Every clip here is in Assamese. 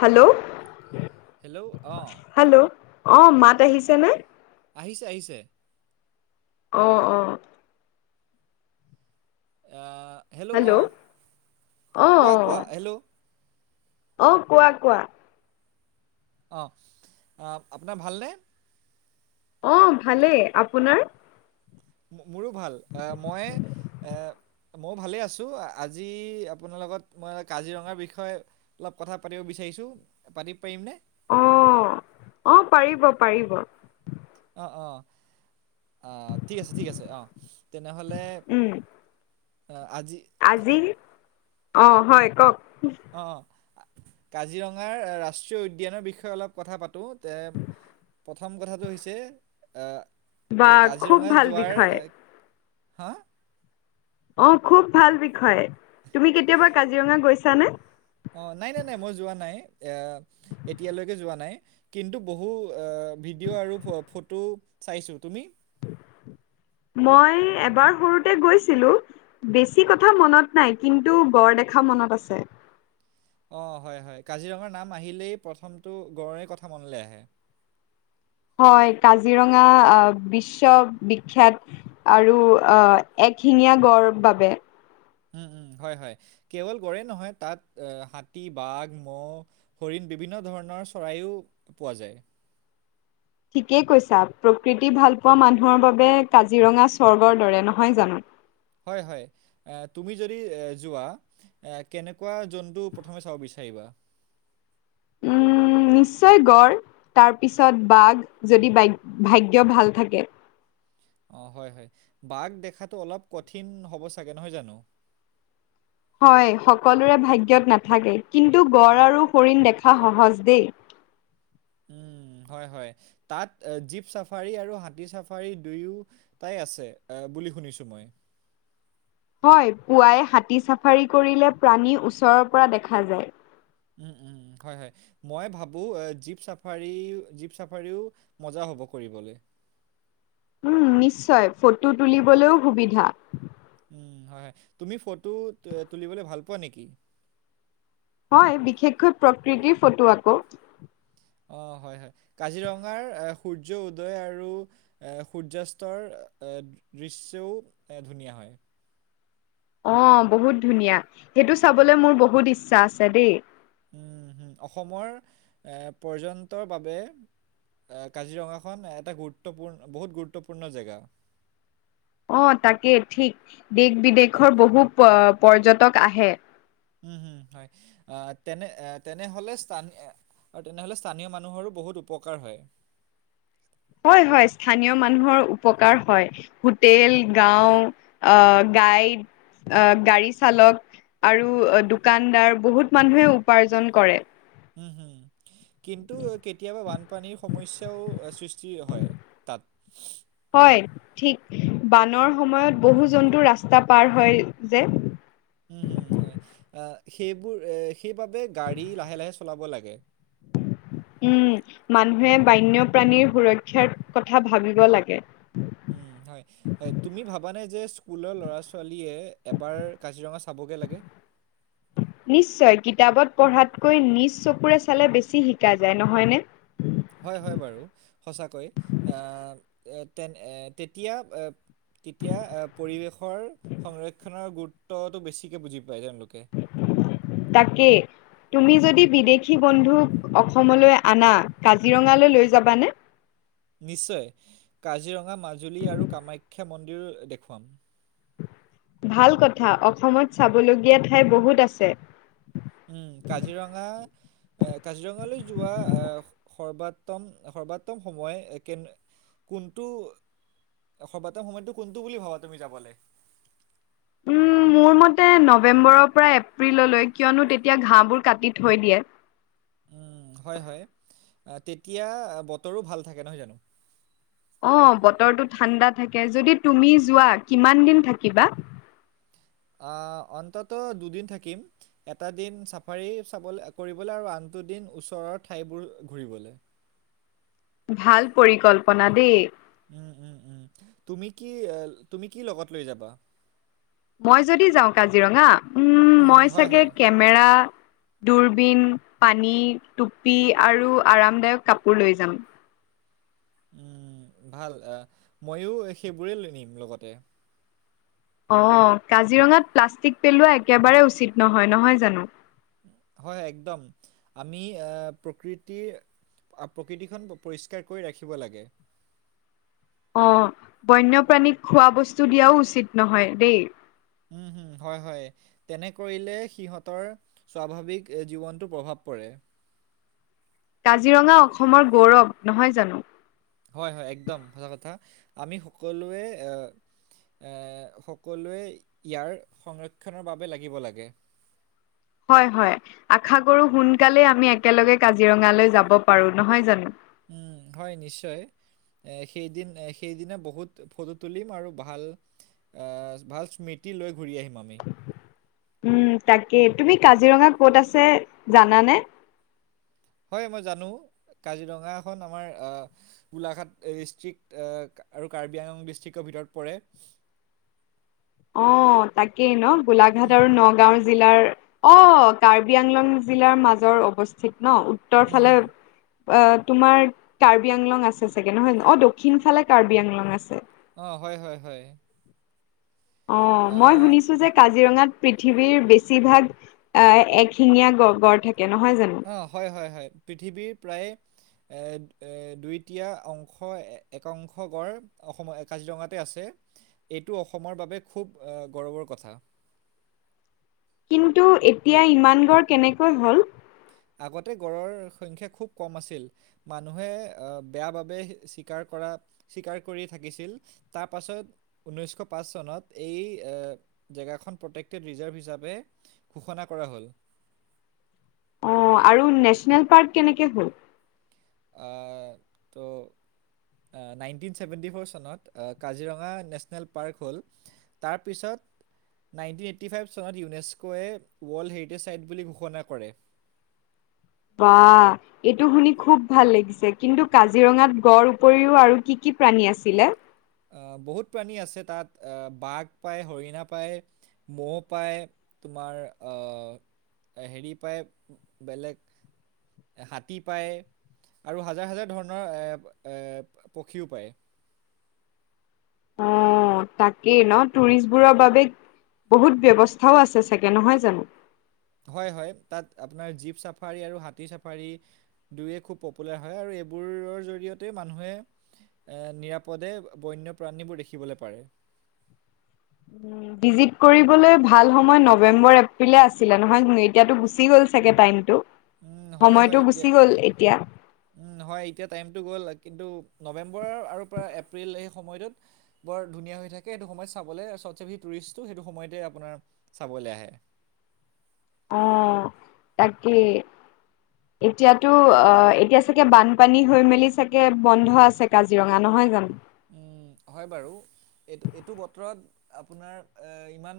হেল্ল', হেল্ল' অঁ হেল্ল', অহ মাত তেখিছেনে? আহিছে- আহিছে। অহ', অহ', এ হেল্ল' অ অ কোৱা অ কোৱা হেল্ল' অ কোৱা কোৱা। অ আপোনাৰ ভালনে। অ ভালেই আপোনাৰ। মোৰো ভাল আহ মই এ মইও ভালে আছো আজি আপোনাৰ লগত মই কাজিৰঙাৰ বিষয়ে অলপ কথা পাতিব বিচাৰিছো ৰিছো পাতি পাৰিম নে? অ', অ', পাৰিব- পাৰিব। অহ, ঠিক আছে- ঠিক আছে অহ তেনেহ'লে উম আজি আজি অ', হয় ক' ক অ', [unintelligible] কাজিৰঙাৰ ৰাষ্ট্ৰীয় উদ্যানৰ বিষয়ে অলপ কথা পাতো তে প্ৰথম কথাটো হৈছে এ বা খুব ভাল বিষয়। হা? অহ, খুব ভাল বিষয় তুমি কেতিয়াবা কাজিৰঙা গৈছানে? অঁ নাই নাই নাই মই যোৱা নাই এ এতিয়ালৈকে যোৱা নাই কিন্তু বহু আহ ভিডিঅ' আৰু ফটো চাইছো তুমি? [inaudible] মই এবাৰ সৰুতে গৈছিলো বেছি কথা মনত নাই কিন্তু গড দেখা দেখা মনত আছে। [unintelligible] অ হয় হয় কাজিৰঙাৰ নাম আহিলেই প্ৰথমটো গড়ৰে কথা মনলৈ আহে হয় কাজিৰঙা বিশ্ব বিখ্যাত আৰু এক এশিঙীয়া গড় বাবে উম উম হয় হয় কেৱল গড়ে নহয় তাত হাতী বাঘ মহ হৰিণ বিভিন্ন ধৰণৰ চৰায়ো পোৱা যায়। ঠিকেই কৈছা প্ৰকৃতি ভালপোৱা মানুহৰ বাবে কাজিৰঙা স্বৰ্গৰ দৰে নহয় জানো হয় হয় তুমি যদি এ যোৱা এ কেনেকুৱা জন্তু প্ৰথমে চাব বিচাৰি [unintelligible] উম নিশ্চয় গড় তাৰ পিছত বাঘ যদি ভাগ্য ভাল থাকে। অ হয় হয় বাঘ দেখাতটো অলপ কঠিন হ'ব চাগে নহয় জানো। হয় সকলোৰে ভাগ্যয়ত নাথাকে কিন্তু গড় আৰু হৰিণ দেখা সহজ দেই। [unintelligible] উম হয় হয় তাত জীপ চাফাৰী আৰু হাতী চাফাৰী দুয়োটাই আছে। এ বুলি শুনিছো মই হয় পুৱাই হাতী চাফাৰী কৰিলে প্ৰাণী ওচৰৰ পৰা দেখা যায়। উম উম হয় হয় মই ভাবো জীপ চাফাৰী জীপ চাফাৰীও মজা হ'ব কৰিবলৈ উ নিশ্চয় ফটো তুলিবলৈও সুবিধা উ হয় হয় তুমি ফটো তুলিবলৈ ভাল পোৱা নেকি। হয় বিশেষকৈ প্ৰকৃতিৰ ফটো আকৌ অ হয় হয় কাজিৰঙাৰ সূৰ্য উদয় আৰু এ সূৰ্যাস্তৰ দৃশ্যও ধুনীয়া হয় অ বহুত ধুনীয়া সেইটো চাবলৈ মোৰ বহুত ইচ্ছা আছে দেই উম হম অসমৰ এ পৰ্যন্তৰ বাবে এ কাজিৰঙাখন এটা গুৰুত্বপূৰ্ণ বহুত গুৰুত্বপূৰ্ণ জেগা। অ তাকেই ঠিক দেশ বিদেশৰ বহু পৰ্যটক আহে। উম হম হয় আহ তেনে তেনেহলে স্থান আৰু তেনেহলে স্থানীয় মানুহৰো বহুত উপকাৰ হয়। হয় হয় স্থানীয় মানুহৰ উপকাৰ হয়। হোটেল, গাওঁ, আ গাইড, গাড়ী চালক আৰু দোকানদাৰ বহুত মানুহে উপাৰ্জন কৰে। উম হম। কিন্তু কেতিয়াবা বানপানীৰ সমস্যাও সৃষ্টি হয় তাত। হয়। ঠিক বানৰ সময়ত বহু জন্তু ৰাস্তা পাৰ হয় যে। উমম হয় সেইবোৰ সেইবাবে গাড়ী লাহে লাহে চলাব লাগে। [inaudible] উম মানুহে বান্যপ্ৰাণীৰ সুৰক্ষাৰ কথা ভাবিব লাগে। উ হয় হয় তুমি ভাবা নে যে স্কুলৰ ল'ৰা ছোৱালী দ এবাৰ কাজিৰঙা চাবগে লাগে? নিশ্চয় কিতাপত পঢ়াতকৈ নিজ চকুৰে চালে বেছি শিকা যায় নহয়নে? হয় হয় বাৰু। সঁচাকৈ তে তেতিয়া তেতিয়া আহ পৰিৱেশৰ সংৰক্ষনৰৰ গুৰুত্বতটো বেছিকে বুজি পায় তেওঁলোক। তাকে। তুমি যদি বিদেশী বন্ধুক অসমলৈ আনা, কাজিৰঙালৈ লৈ যাবানে? নিশ্চয় কাজিৰঙা, মাজুলী আৰু কামাখ্যা মন্দিৰো দেখুৱাম। ভাল কথা অসমত চাবলগীয়া ঠাই বহুত আছে। উম কাজিৰঙা এ কাজিৰঙালৈ যোৱা আহ সৰ্বাত্তম সৰ্বাত্তম সময় কে কোনটো সৰ্বাতম সময়তটো কোনটো বুলি ভাবা তুমি যাবলে? উম মোৰ মতে নৱেম্বৰৰ পৰা এপ্ৰিললৈ কিয়নো তেতিয়া ঘাঁ বোৰ কাটি থৈ দিয়ে। উম, হয় হয় তেতিয়া বতৰো ভাল থাকে নহয় জানো? অ বতৰটো ঠাণ্ডা থাকে যদি তুমি যোৱা কিমান দিন থাকিবা? অ অন্তত দুদিন থাকিম এটা দিন চাফাৰী চাব কৰিবলে আৰু আন তো দিন ওচৰৰ ঠাইবোৰ ঘূৰিবলে। ভাল পৰিকল্পনা দেই। উম উম উম তুমি কি তুমি কি লগত লৈ যাবা? মই যদি যাওঁ কাজিৰঙা? উম মই হয় চাগে হয় কেমেৰা, দূৰবিন, পানী, টুপি আৰু আৰামদায়ক কাপোৰ লৈ যাম। উম ভাল আহ ময়ো সেইবোৰে লৈ নিম লগতে। অ কাজিৰঙাত প্লাষ্টিক পেলোৱা একেবাৰে উচিত নহয়। নহয় জানো? হয় হয় একদম আমি আহ প্ৰকৃতিৰ প্ৰকৃতিখন পৰিষ্কাৰ কৰি ৰাখিব লাগে। আহ বন্যপ্ৰাণীক খোৱা বস্তু দিয়াও উচিত নহয় দেই। উম হম হয় হয় তেনে কৰিলে সিহঁতৰ স্বাভাৱিক জীৱনতো প্ৰভাৱ পৰে। [unintelligible] কাজিৰঙা অসমৰ গৌৰৱ নহয় জানো? হয় হয় একদম সচা কথা আমি সকলোৱে এ সকলোৱে ইয়াৰ সংৰক্ষণৰ বাবে লাগিব লাগে। হয় হয় আশা কৰো সোনকালে আমি একেলগে কাজিৰঙালৈ যাব পাৰো। নহয় জানো? উম হয় নিশ্চয়। এ সেইদিন সেইদিনা বহুত ফটো তুলিম আৰু ভাল এ ভাল স্মৃতি লৈ ঘূৰি আহিম আমি। উম তাকেই তুমি কাজিৰঙা ক'ত আছে জানানে? হয় মই জানো। কাজিৰঙা এখন আমাৰ আহ গোলাঘাট ডিষ্ট্ৰিক্ট, আৰু কাৰ্বি আংলং ডিষ্ট্ৰিক্টৰ ত পৰে। অ' তাকেই ন গোলাঘাট উম, আৰু নগাঁও জিলাৰ অ' কাৰ্বি আংলং জিলাৰ মাজৰ অৱস্থিত। ন' উত্তৰ উম, ফালে হুম। অ' তোমাৰ কাৰ্বি আংলং আছে চাগে নহয়, অ দক্ষিণ ফালে কাৰ্বি আংলং আছে। অ হয় হয় হয়। অ' মই আহ শুনিছো যে কাজিৰঙাত পৃথিৱীৰ বেছিভাগ এক শিঙীয়া গ গড় থাকে। নহয় জানো অ হয় হয় হয়। পৃথিৱীৰ প্ৰায় এ এ দুইটীয়া অংশ একা অংশ গড় অসমৰ কাজিৰঙাতে আছে, এইটো অসমৰ বাবে খুব গৌৰৱৰ কথা। [inaudible] টো' এতিয়া ইমান গড় কেনেকৈ হ'ল? আগতে গড়ৰ সংখ্য খুব কম আছিল, মানুহে বেয়া বাবে চীকাৰ কৰা স্বীকাৰ কৰি থাকিছিল, তাৰপাছত ঊনৈছশ পাঁচ চনত এই আ জেগাখন প্ৰটেক্টেড ৰিজাৰ্ভ হিচাপে ঘোষণা কৰা হ'ল। অ আৰু নেশচনেল পাৰ্ক কেনেকে হ'ল? আ তো নাইনটিন ছেভেণ্টি ফ'ৰ চনত কাজিৰঙা নেশ্যনেল পাৰ্ক হ'ল, তাৰপিছত নাইনটিন এইটি ফাইভ চনত ইউনেস্কৱে ৱৰ্ল্ড হেৰিটেজ চাইট বুলি ঘোষণা কৰে। [inaudible] বা এইটো শুনি খুব ভাল লাগিছে, কিন্তু কাজিৰঙাত গড় উপৰিও আৰু কি কি প্ৰাণী আছিলে? আহ' বহুত প্ৰাণী আছে তাত, আহ বাঘ পায়, হৰিণা পায়। মহ পাই তোমাৰ আহ হেৰি পায়, বেলেগ হাতী পায়। আৰু হাজাৰ হাজাৰ ধৰণৰ পক্ষীও পায়। [inaudible] অ' তাকেই ন টুৰিষ্টবোৰৰ বাবে বহুত ব্যৱস্থাও আছে চাগে নহয় জানো? হয় হয় তাত আপোনাৰ জীপ চাফাৰী, আৰু হাতী চাফাৰী দুয়ো খুব পপুলাৰ হয়। এইবোৰৰ জৰিয়তে মানুহে নিৰাপদে বন্যপ্ৰাণীবোৰ দেখিবলৈ পাৰে। উম' ভিজিত কৰিবলৈ ভাল সময় নৱেম্বৰ, এপ্ৰিলে য়ে আছিলে নহয়, এতিয়াতো গুচি গ'ল চাগে টাইমতটো। হয় হয় এতিয়া, হয় এতিয়া টাইমটো গ'ল কিন্তু নৱেম্বৰ আৰু পৰা এপ্ৰিল এই সময়টোত বৰ ধুনীয়া হৈ থাকে সেইটো সময়ত চাবলে চবচে টুৰিষ্ট হৈটো সময়তে আপোনাৰ চাবলৈ আহে। অহ' তাকে - এতিয়াতো, অ' এতিয়া চাগে বানপানী হৈ মেলি চাগে বন্ধ আছে কাজিৰঙা নহয় জানো? উম' হয় বাৰু এইটো এইটো বতৰত আপোনাৰ এ ইমান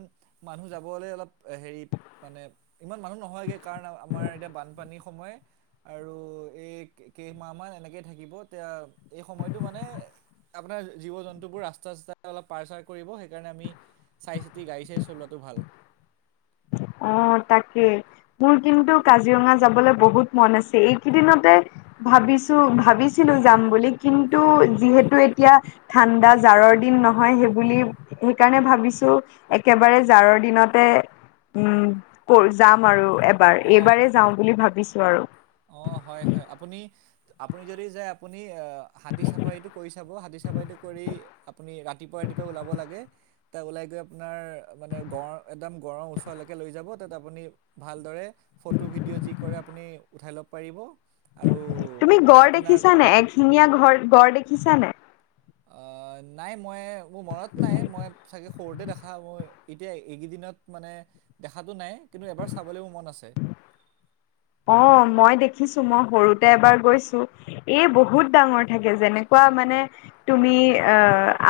মানুহ যাবলে অলপ হেৰি, মানে ইমান মানুহ নহয়গে সেই কাৰণ আমাৰ এতিয়া বানপানীৰ সময় আৰু এই কেইমাহ মাহ এনেকেই থাকিব তেতিয়া এই সময়তটো মানে আপোনাৰ জীৱ-জন্তুবোৰ ৰাস্তা চাস্তাই অলপ পাৰ চাৰ কৰিব, সেইকাৰণে আমি চাই চিতি গাড়ী চাই চলোৱাটো ভাল। অ তাকেই। মোৰ কিন্তু কাজিৰঙা যাবলৈ বহুত মন আছে এইকেইদিনতে ভাবিছো ভাবিছিলো যাম বুলি কিন্তু যিহেতু এতিয়া ঠাণ্ডা জাৰৰ দিন নহয় সেইবুলি সেইকাৰণে ভাবিছো একেবাৰে জাৰৰ দিনতে উম কৰ যাম আৰু এবাৰ অ', এইবাৰেই যাওঁ বুলি ভাবিছো আৰু অ হয় হয় আপুনি আপুনি যদি যায় আপুনি এ হাতী চাফাৰীটো কৰি চাব, হাতী চাফাৰীটো কৰি আপুনি ৰাতিপুৱা ৰাতিপুৱা ওলাব লাগে, তাত ওলাই গৈ আপোনাৰ মানে গঁড় একদম গড় ওচৰত ভালকে লৈ যাব তাত আপুনি ভালদৰে ফটো ভিডিঅ' যি কৰে আপুনি উঠাই ল'ব পাৰিব আৰু তুমি গড় আপোনাৰ দেখিছা নাই, এক শিঙীয়া গৰ গড় দেখিচা নাই? নাই মই মোৰ মনত নাই মই চাগে, সৰুতে দেখা মই এতিয়া এইকেইদিনত মানে দেখাতটো নাই কিন্তু এবাৰ চাবলৈ মোৰ মন আছে [unintelligible] অ মই দেখিছো মই সৰুতে এবাৰ গৈছো এই বহুত ডাঙৰ থাকে যেনেকুৱা মানে তুমি অ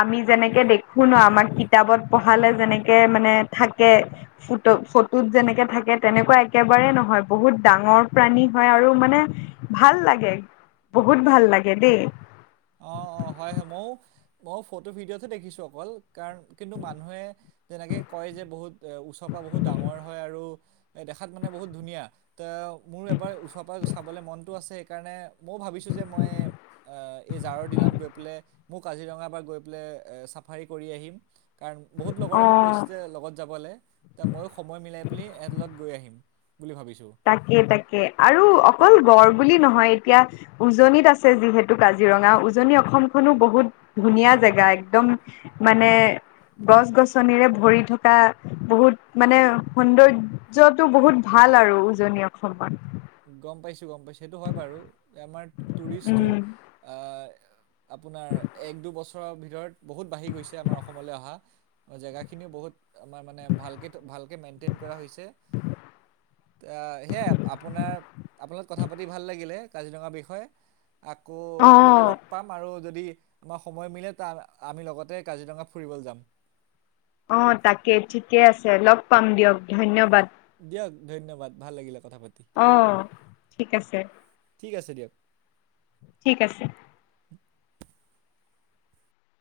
আমি যেনেকে দেখো ন আমাৰ কিতাপত পঢ়ালে যেনেকে মানে থাকে ফটো ফটোত যেনেকে থাকে তেনেকুৱা একেবাৰেেই নহয় বহুত ডাঙৰ প্ৰাণী হয় আৰু মানে ভাল লাগে বহুত ভাল লাগে দেই মই ফটো ভিডিঅ'তো দেখিছো অকল কাৰণ কিন্তু মানুহে যেনেকে কয় যে বহুত ওচৰ প বহুত ডাঙৰ হয় আৰু এ দেখাত মানে বহুত ধুনীয়া ত মোৰ এবাৰ ওচৰ পৰা চাবলৈ মনতটো আছে সেইকাৰণে ময়ো ভাবিছোঁ যে মই এই জাৰৰ দিনত গৈ পেলাই মোৰ কাজিৰঙা পৰা গৈ পেলাই এ চাফাৰী কৰি আহিম কাৰণ বহুত লগৰে মোক অ' কৈছে লগত যাবলে। ত ময়ো সময় মিলাই পেলি এহঁতৰ লগত গৈ আহিম বুলি ভাবিছো তাকে তাকে আৰু অকল গড় বুলি নহয় এতিয়া উজনিত আছে যিহেতু কাজিৰঙা উজনি অসমখনো বহুত ধুনীয়া জেগা একদম মানে গছ গছনিৰে ভৰি থকা বহুত মানে সৌন্দৰ্য্যটো বহুত ভাল ভাল আৰু উজনি অসমৰ গম পাইছো গম পাইছো, সেইটো হয় বাৰু আমাৰ টুৰিষ্টটো উম আহ আপোনাৰ এক দুবছৰৰ ভিতৰত বহুত বাঢ়ি গৈছে আমাৰ অসমলৈ অহা জেগা খিনিও বহুত আমাৰ মানে ভালেকে ভালকে মেইন্তেন কৰা হৈছে। হেই আ আপোনাৰ আপোনাৰ লগত কথা পাতি ভাল লাগিলে কাজিৰঙাৰ বিষয়ে আকৌ এনেকে অ' লগ পাম আৰু যদি, আমাৰ সময় মিলে ত আমি লগতে কাজিৰঙা ফুৰিবলৈ যাম অ তাকে ঠিকে আছে লগ পাম দিয়ক ধন্যবাদ দিয়ক ধন্যবাদ ভাল লাগিলে কথা পাতি অ' ঠিক আছে ঠিক আছে দিয়ক ঠিক আছে